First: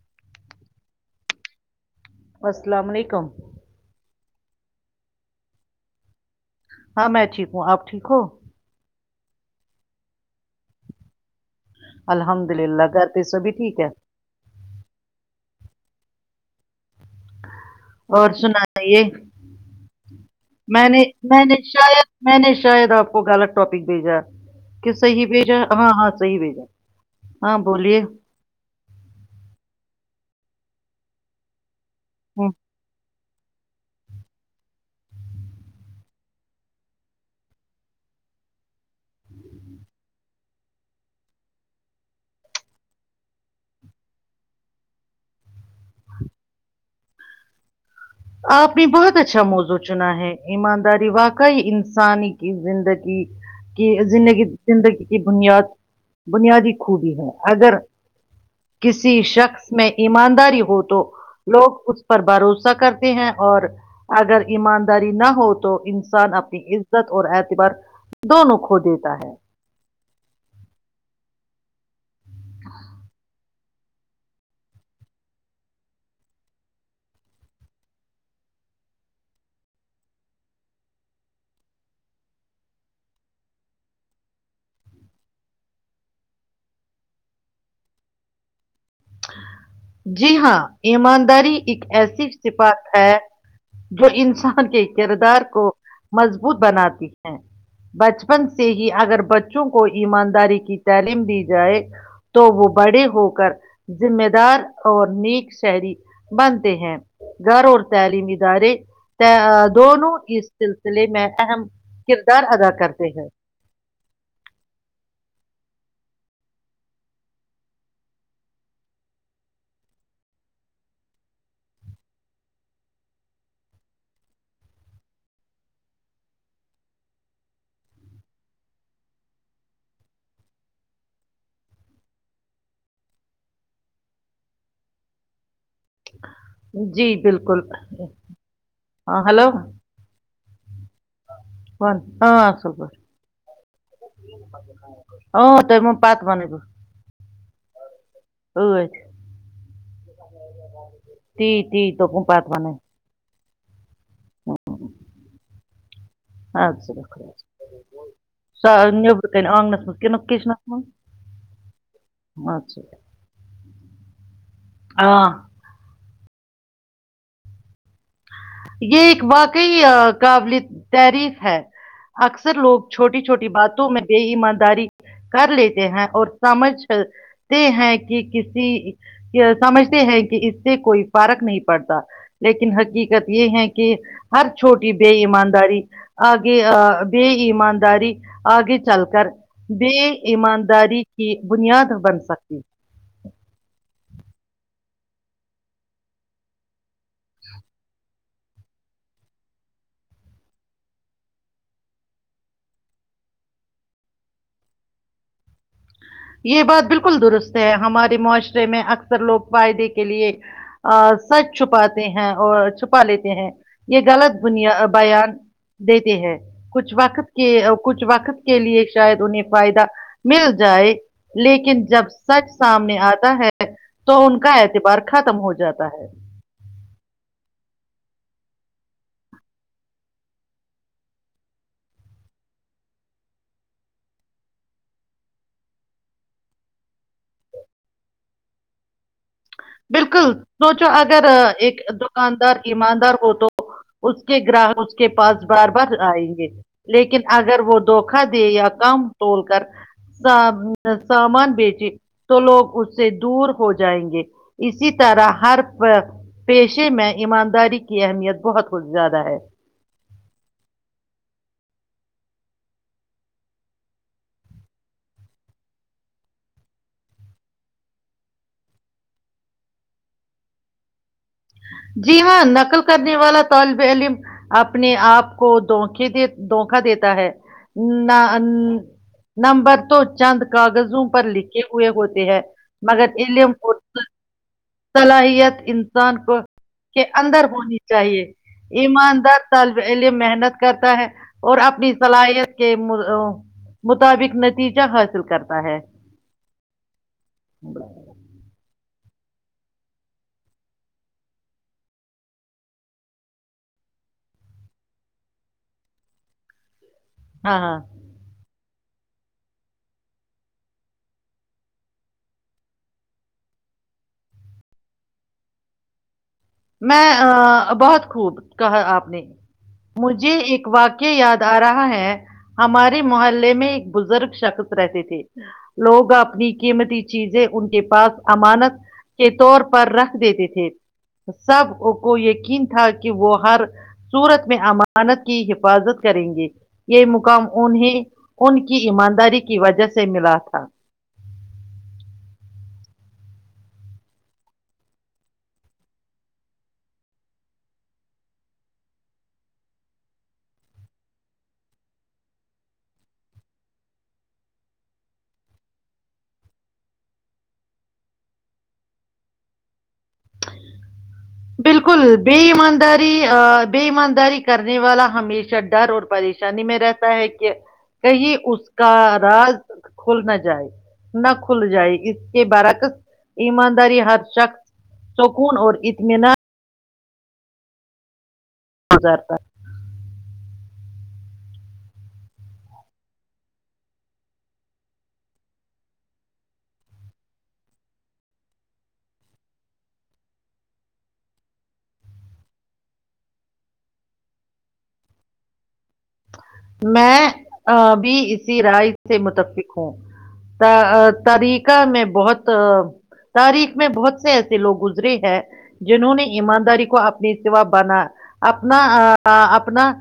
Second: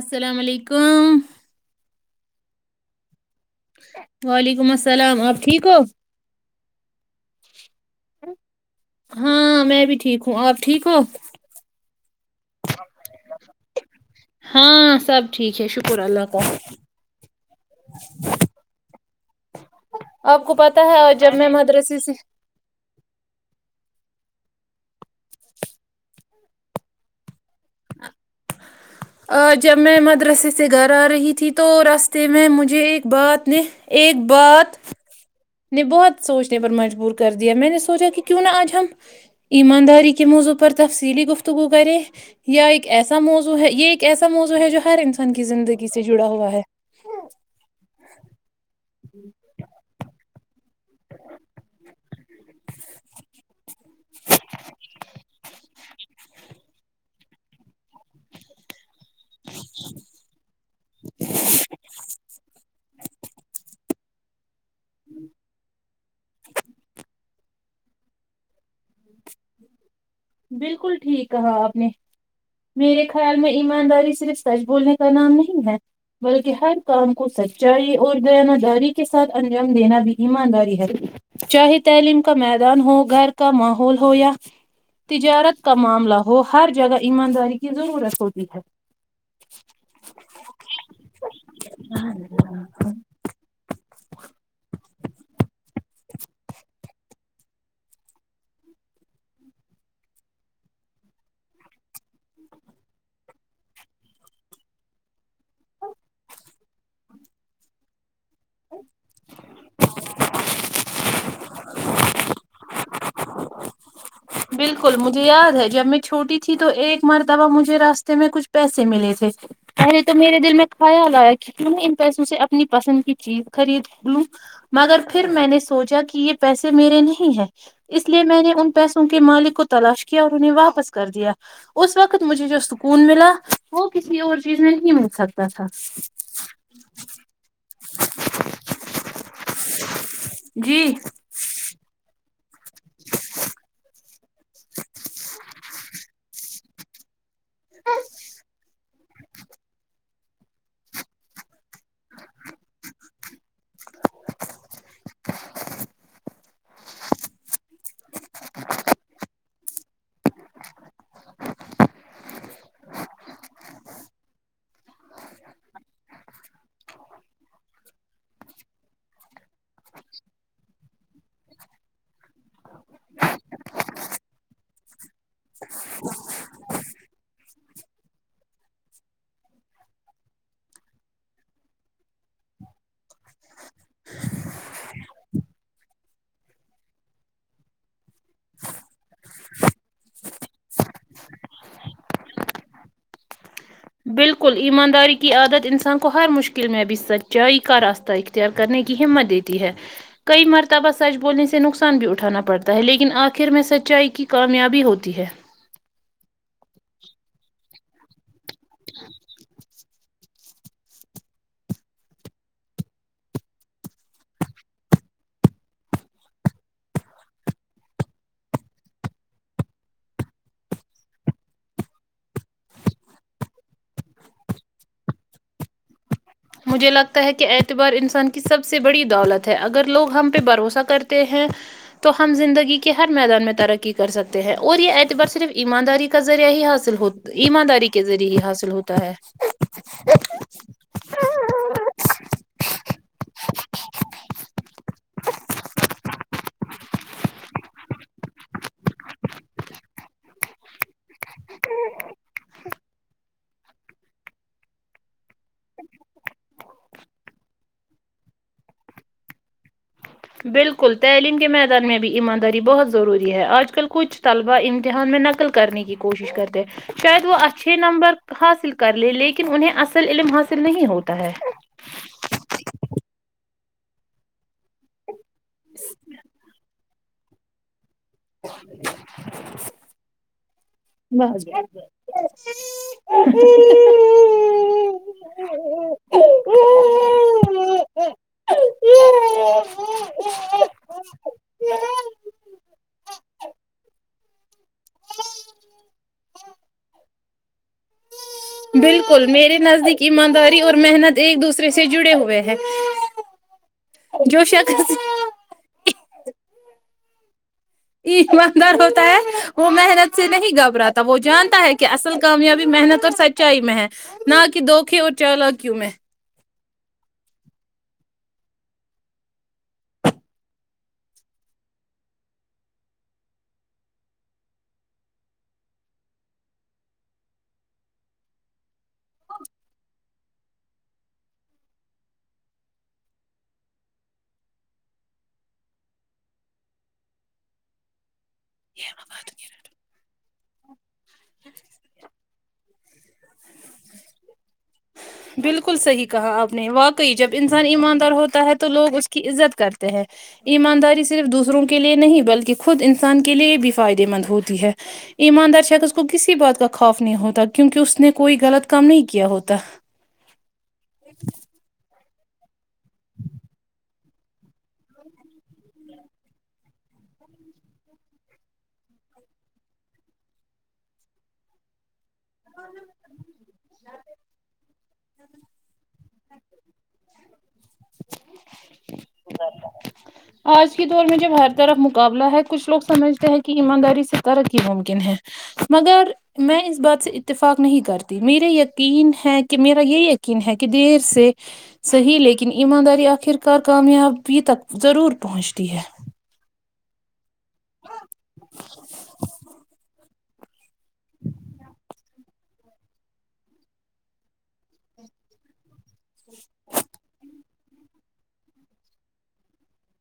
السلام علیکم السلام علیکم وعلیکم السلام آپ ٹھیک ہو ہاں میں ٹھیک ہوں آپ ٹھیک ہو ہاں میں بھی ٹھیک ہوں آپ ٹھیک ہو الحمد للہ گھر پ سبھی ٹھیک ہے ہاں سب ٹھیک ہے شکر اللہ کا اور سنے آپ کو پتہ میں ہے نے آج جب میں نے مدرسے شاید سے میں نے شاید آپ کو غالط ٹاپ بھیجا کہ صحی بھیجا ہاں ہاں صیح بھیجا ہاں بولیے آ جب میں مدرسے سے گھر آ رہی تھی تو راستے میں ہوں، مجھے ایک بات اپنے ایک بات نے بہت سوچنے پر مجبور کر دیا میں نے سوچا کہ کیوں نہا آج ہم ایمانداری کے موضوع پر تفصیلی گفتگو کریں یا ایک ایسا موضوع ہے یہ ایک ایسا موضوع ہے جو ہر انسان کی زندگی سے جڑا ہوا ہے آپ نے بہت اچھا موزو چنا ہے ایمانداری واقعی انسانی زندگی کی زندگی زندگی کی بنیاد بنیادی خوبی ہیں اگر کسی شخص میں ایمانداری ہو تو لوگ اس پر بھروسہ کرتے ہیں اور اگر ایمانداری نہ ہو تو انسان اپنی عزت اور اعتبار دونوں کھو دیتا ہے بالکل ٹھیک کہا آپ نے میرے خیال میں ایمانداری صرف سچ بولنے کا نام نہیں ہے بلکہ ہر کام کو سچائی اور بیانہ داری کے ساتھ انجام دینا بھی ایمانداری ہے چاہے تعلیم کا میدان ہو گھر کا ماحول ہو یا تجارت کا معاملہ ہو ہر جگہ ایمانداری کی ضرورت ہوتی ہے جی ہاں ایمانداری ایک ایسی سفات ہے جو انسان کے کردار کو مضبوط بناتی ہیں بچپن سے ہی اگر بچوں کو ایمانداری کی تعلیم دی جائے تو وہ بڑے ہو کر ذمہ دار اور نیک شہری بنتے ہیں گھر اور تعلیمی ادارے دونوں اس سلسلے میں اہم کردار ادا کرتے جی ہوں بالکل مجھے یاد ہے جب میں چھوٹی تھی تو ایک مرتبہ مجھے راستے میں کچھ پیسے ملے تھے پہلے تو میرے دل میں خیال آیا کہ کیوں ان پیسوں سے اپنی پسند کی چیز خرید لوں مگر پھر میں نے سوچا کہ یہ پیسے میرے نہیں ہے اس لیے میں نے ان پیس کے مالک کو تلاش کیا اور انہیں واپس کر دیا اس وقت مجھے جو سکون ملا وہ کسی اور چیز میں نہیں مل سکتا تھا جی بالکل ہاں ہلو جی کون ہ خبر ا تو م پات بنل تی تی توپ پات پانے اچ سا خ س نیب کن آنگنس م ن کچنس ما ہ یہ ایک واقعی قابل تعریف ہے اکثر لوگ چھوٹی چھوٹی باتوں میں بے ایمانداری کر لیتے ہیں اور سمجھتے ہیں کہ کسی سمجھتے ہیں کہ اس سے کوئی فرق نہیں پڑتا لیکن حقیق قت یہ ہے کہ ہر چھوٹی بے ایمانداری آگے بے ایمانداری آگے چل کر بے ایمانداری کی بنیاد بن سکتی بالکل ایمانداری کی عادت انسان کو ہر مشکل میں ابھی سچائی کا راستہ اختیار کرنے کی ہمت دیتی ہے کئی مرتبہ سچ بولنے سے نقصان بھی اٹھانا پڑتا ہے لیکن آخر میں سچائی کی کامیابی ہوتی ہے یہ بات بالکل درست [unintelligible] سے ہماری مش میں اکثر لوگ پائی دیکھے کے لیے سچ چھپاتے ہیں اور چھپا لیتے ہیں یہ غلط دنیا بیان دیتے ہیں کچھ وقت کے کچھ وقت کے لیے شاید انہیں فائدہ مل جائے لیکن جب سچ سامنے آتا ہے تو ان کا اعتبار ختم ہو جاتا ہے مجھے لگتا ہے کہ اعتبار انسان کی سب سے بڑی دولت ہے اگر لوگ ہم پہ بھروسہ کرتے ہیں تو ہم زندگی کے ہر میدان میں ترقی کر سکتے ہیں اور یہ اعتبار صرف ایمانداری کا ذریعہ ہی حاصل ایمانداری کے ذریعے ہی حاصل ہوتا ہے بالکل سوچو اگر ایک دکاندار ایماندار ہو تو اس کے گراہک اس کے پاس بار بار آئیں گے لیکن اگر وہ دھوکا دے یا کام توول کر سامان بیچے تو لوگ اس سے دور ہو جائیں گے اسی طرح ہر پیشے میں ایمانداری کی اہمیت بہت کچ زیادہ ہے بالکل تعلیم کے میدان میں بھی ایمانداری بہت ضروری ہے آج کل کچھ طلبہ امتحان میں نقل کرنے کی کوشش کرتے شاید وہ اچھے نمبر حاصل کر لے لیکن انہیں اصل علم حاصل نہیں ہوتا ہے جی ہاں نقل کرنے والا طالب علم اپنے آپ کو دے د دھکا دیتا ہے نمبر تو چند کاغذوں پر لکھے ہوئے ہوتے ہیں مگر علم صلاحیت انسان کے اندر ہونی چاہیے ایماندار طالب علم محنت کرتا ہے اور اپنی صلاحیت کے مطابق نتیجہ حاصل کرتا ہے بس بالکل میرے نزدیک ایمانداری اور محنت ایک دوسرے سے جڑے ہوئے ہے جو شک ا ہاں ہاں در ہوتا ہے وہ محنت سے نہیں گھب رہا وہ جانتا ہے کہ اصل کامیابی محنت اور سچائی میں ہے نہ کہ دوکے اور چولا کیوں میں میں بہت خوب کہا آپ نے مجھے ایک واقع یاد آ رہا ہے ہمارے محلے میں ایک بزرگ شخص رہتے تھے لوگ اپنی قیمتی چیزیں ان کے پاس امانت کے طور پر رکھ دیتے تھے ٹھیک سب کو یقین تھا کہ وہ ہر صورت میں امانت کی حفاظت کریں گے یہ مقام انہیں ان کی ایمانداری کی وجہ سے ملا تھا بالکل صحیح کہا آپ نے واقعی جب انسان ایماندار ہوتا ہے تو لوگ اس کی عزت کرتے ہیں ایمانداری صرف دوسروں کے لیے نہیں بلکہ خود انسان کے لیے بھی فائدے مند ہوتی ہے ایماندار شخص کو کسی بات کا خوف نہیں ہوتا کیونکہ اس نے کوئی غلط کام نہیں کیا ہوتا بالکل بیی ہم داری بی م داری کرنے والا ہمیشہ ڈر اور پریشانی میں رہتا ہے کہ کہیں اس کا راز کھل نہ جائے نہ کھل جائے اس کے برعکس ایمانداری ہر شخص سکون اور اس ہے نا گزارتا آج دور میں جب ہر طرف مقابلہ ہے کچھ لوگ سمجھتے ہیں کہ ایمانداری سے ترق ہی ممکن ہے مگر میں اس بات سے اتفاق نہیں کرتی میرے یقین ہے کہ میرا یہ یقین ہے کہ دیر سے صحیح لیکن ایمانداری آخر کار کامیابی تک ضرور پہنچتی ہے میں بھی اسی رائے سے متفق ہوں تارییکہ میں بہت تاریخ میں بہت سے ایسے لوگ گزرے ہیں جنہوں نے ایمانداری کو اپنی ا بنا اپنا اپنا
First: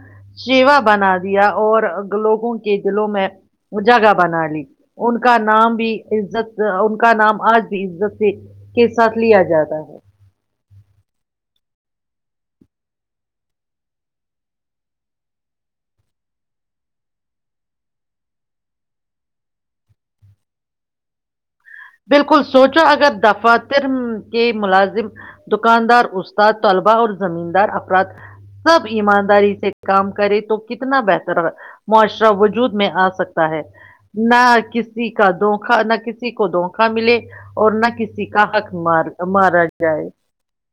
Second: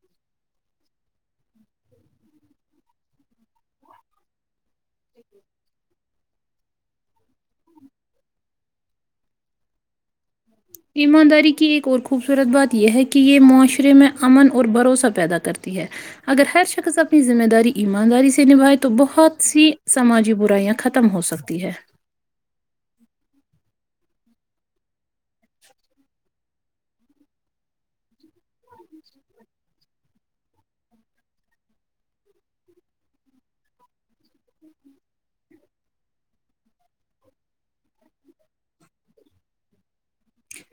سیوا بنا دیا اور لوگوں کے دلوں میں جگہ بنا لی ان کا نام بھی عت ان کا نام آج بھی عزت سے کے ساتھ لیا جاتا ہے ایمانداری کی ایک اور خوبصورت بات یہ ہے کہ یہ معاشرے میں امن اور بھروسہ پیدا کرتی ہے اگر ہر شخص اپنی ذمہ داری ایمانداری سے نبھائے تو بہت سی سماجی برائیاں ختم ہو سکتی ہے بالکل سوچ اگر دفاتر کے ملازم دکاندار اس طلبہ اور زمیندار افراد سب ایمانداری سے کام کرے تو کتنا بہتر معاشرہ وجود میں آ سکتا ہے نہ کسی کا دوکا نہ کسی کو دا ا ملے اور نہ کسی کا حق مار مارا جائے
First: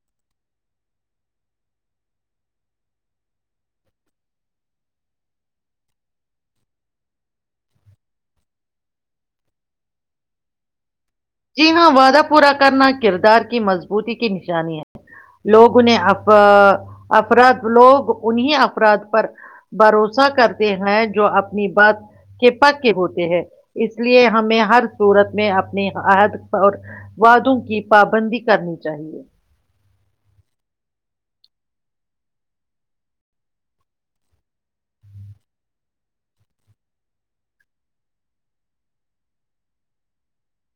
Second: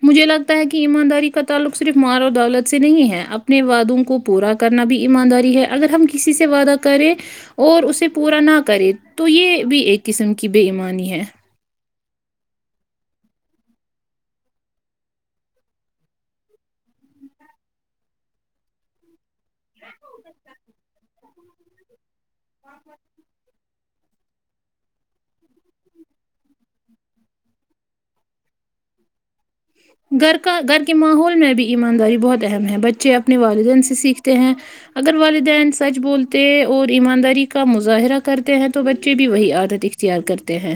مجھے لگتا ہے کہ ایمانداری کا تعلق صرف مار و دولت سے نہیں ہے اپنے وعادوں کو پورا کرنا بھی ایمانداری ہے اگر ہم کسی سے وعدہ کریں اور اسے پورا نہ کرے تو یہ بھی ایک قسم کی بے ایمانی ہے جی ہاں وعدہ پورا کرنا کردار کی مضبوطی کی نشانی ہے لوگ انہیں افراد لوگ انہیں افراد پر بھروسہ کرتے ہیں جو اپنی بات کے پکے ہوتے ہیں اس لیے ہمیں ہر صورت میں اپنے حد اور وادوں کی پابندی کرنی چاہیے گھر کا گھر کے ماحول میں بھی ایمانداری بہت اہم ہے بچے اپنے والدین سے سیکھتے ہیں اگر والدین سچ بولتے اور ایمانداری کا مظاہرہ کرتے ہیں تو بچے بھی وہی عادت اختیار کرتے ہیں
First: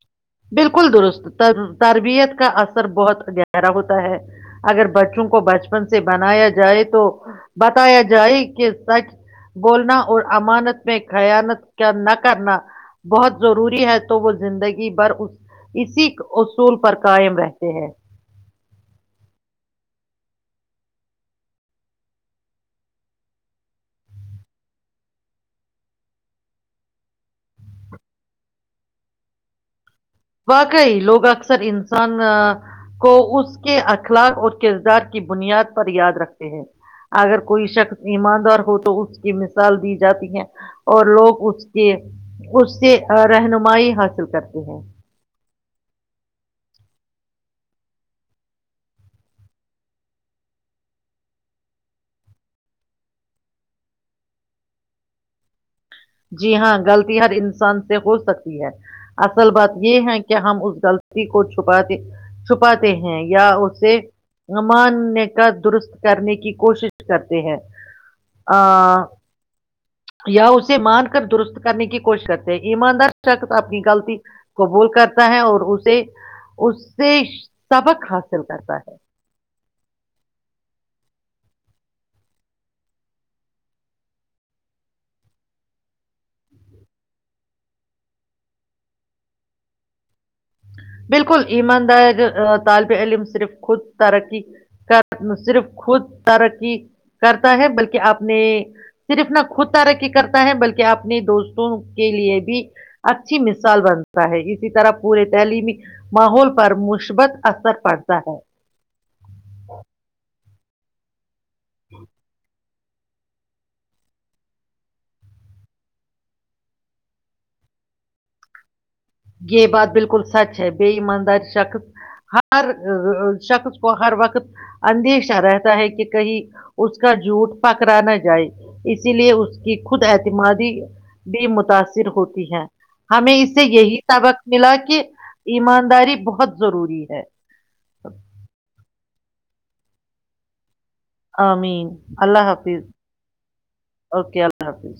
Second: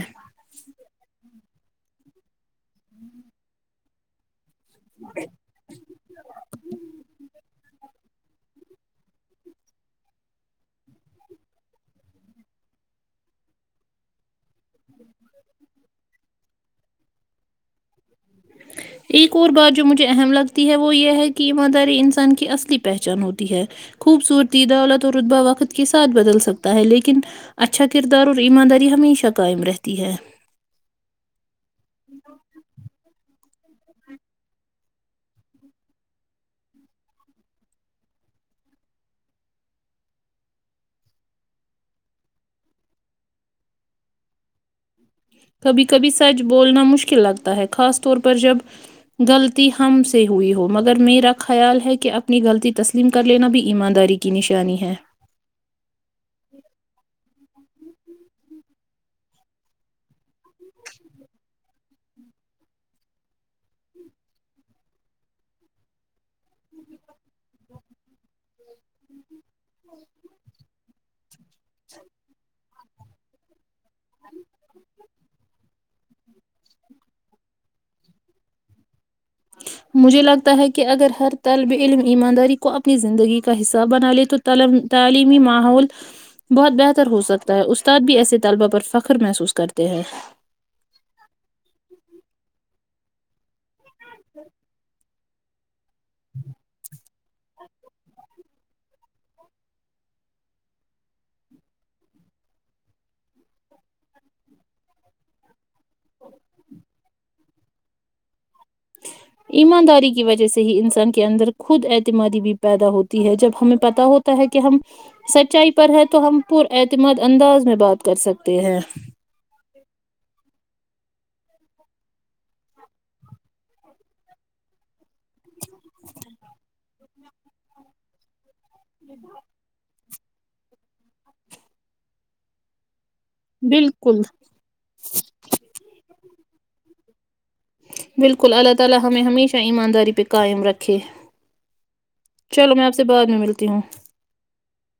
بالکل درست تر تربیت کا اثر بہت گہرا ہوتا ہے اگر بچوں کو بچپن سے بنایا جائے تو بتایا جائے کہ سچ بولنا اور امانت میں خانت کیا نہ کرنا بہت ضروری ہے تو وہ زندگی بھر اسی اصول پر قائم رہتے ہیں ایک اور بات جو مجھے اہم لگتی ہے وہ یہ ہے کہ ایمانداری انسان کی اصلی پہچان ہوتی ہے خوبصورتی دولت اور رتبا وقت کے ساتھ بدل سکتا ہے لیکن اچھا کردار اور ایمانداری ہمیشہ قائم رہتی ہے واقعی لوگ اکثر انسان کو اس اس کے اخلاق اور کردار کی بنیاد پر یاد رکھتے ہیں اگر کوئی شخص ایماندار ہو تو اس کی مثال دی جاتی ہے اور لوگ اس کے اس سے رہنمائی حاصل کرتے ہیں کبھی کبھی سچ بولنا مشکل لگتا ہے خاص طور پر جب غلطی ہم سے ہوئی ہو مگر میرا خیال ہے کہ اپنی غلطی تسلیم کر لینا بھی ایمانداری کی نشانی ہے جی ہاں غلط ہر سے ہو سکتی ہے اصل بات یہ ہے کہ ہم اس غط کو چ چھپاتے ہیں یا اسے ماننے کا درست کرنے کی [unintelligible] کی کوشش کرتے ہیں یا اس سے مان کر درست کرنے کی کوشش کرتے ہیں ایماندار شک آپ کی غلطی قبول کرتا ہے اور اسے اس سے سبق حاصل کرتا ہے مجھے لگتا ہے کہ اگر ہر طلب علم ایمانداری کو اپنی زندگی کا حساب بنا لے تو تعلیمی ماحول بہت بہتر ہو سکتا ہے استاد بھی ایسے طالبہ پر فخر محسوس کرتے ہیں بالکل ایماندار طالب علم صرف خود ترقی کر نہ صرف خود ترقی کرتا ہے بلکہ اپنے صرف نہ خود ترقی کرتا ہے بلکہ اپنے دوستوں کے لیے بھی اچھی مثال بنتا ہے اسی طرح پورے جہلی میں [unintelligible] ماحول پر مثبت [unintelligible] اثر پڑتا ہے ایمانداری کی وجہ سے ہی انسان کے اندر خود اعتمادی بھی پیدا ہوتی ہے جب ہمیں پت ہوتا ہے کہ ہم سچائی پر ہے تو ہم پر اعتماد انداز میں بات کر سکتے ہیں یہ بات بالکل سچ ہے بے ایماندار شخص ہر شخص کو ہر وقت اندیشہ رہتا ہے کہ کہیں اس کا جھوٹ پکڑا نہ جائے اسی لیے اس کی خود ا [unintelligible] اعتمادی بھی متاثر ہوتی ہے ہمیں اس سے یہی بالکل سبق ملا کہ ایمانداری بہت ضروری ہے ا [inaudible] بالکل اللہ تعالی ہمیں ہمیشہ ہی ایمانداری پہ قائم رکھ آمین اللہ حافظ آپ سے بعد میں ملتی ہوں اوکے اللہ حافظ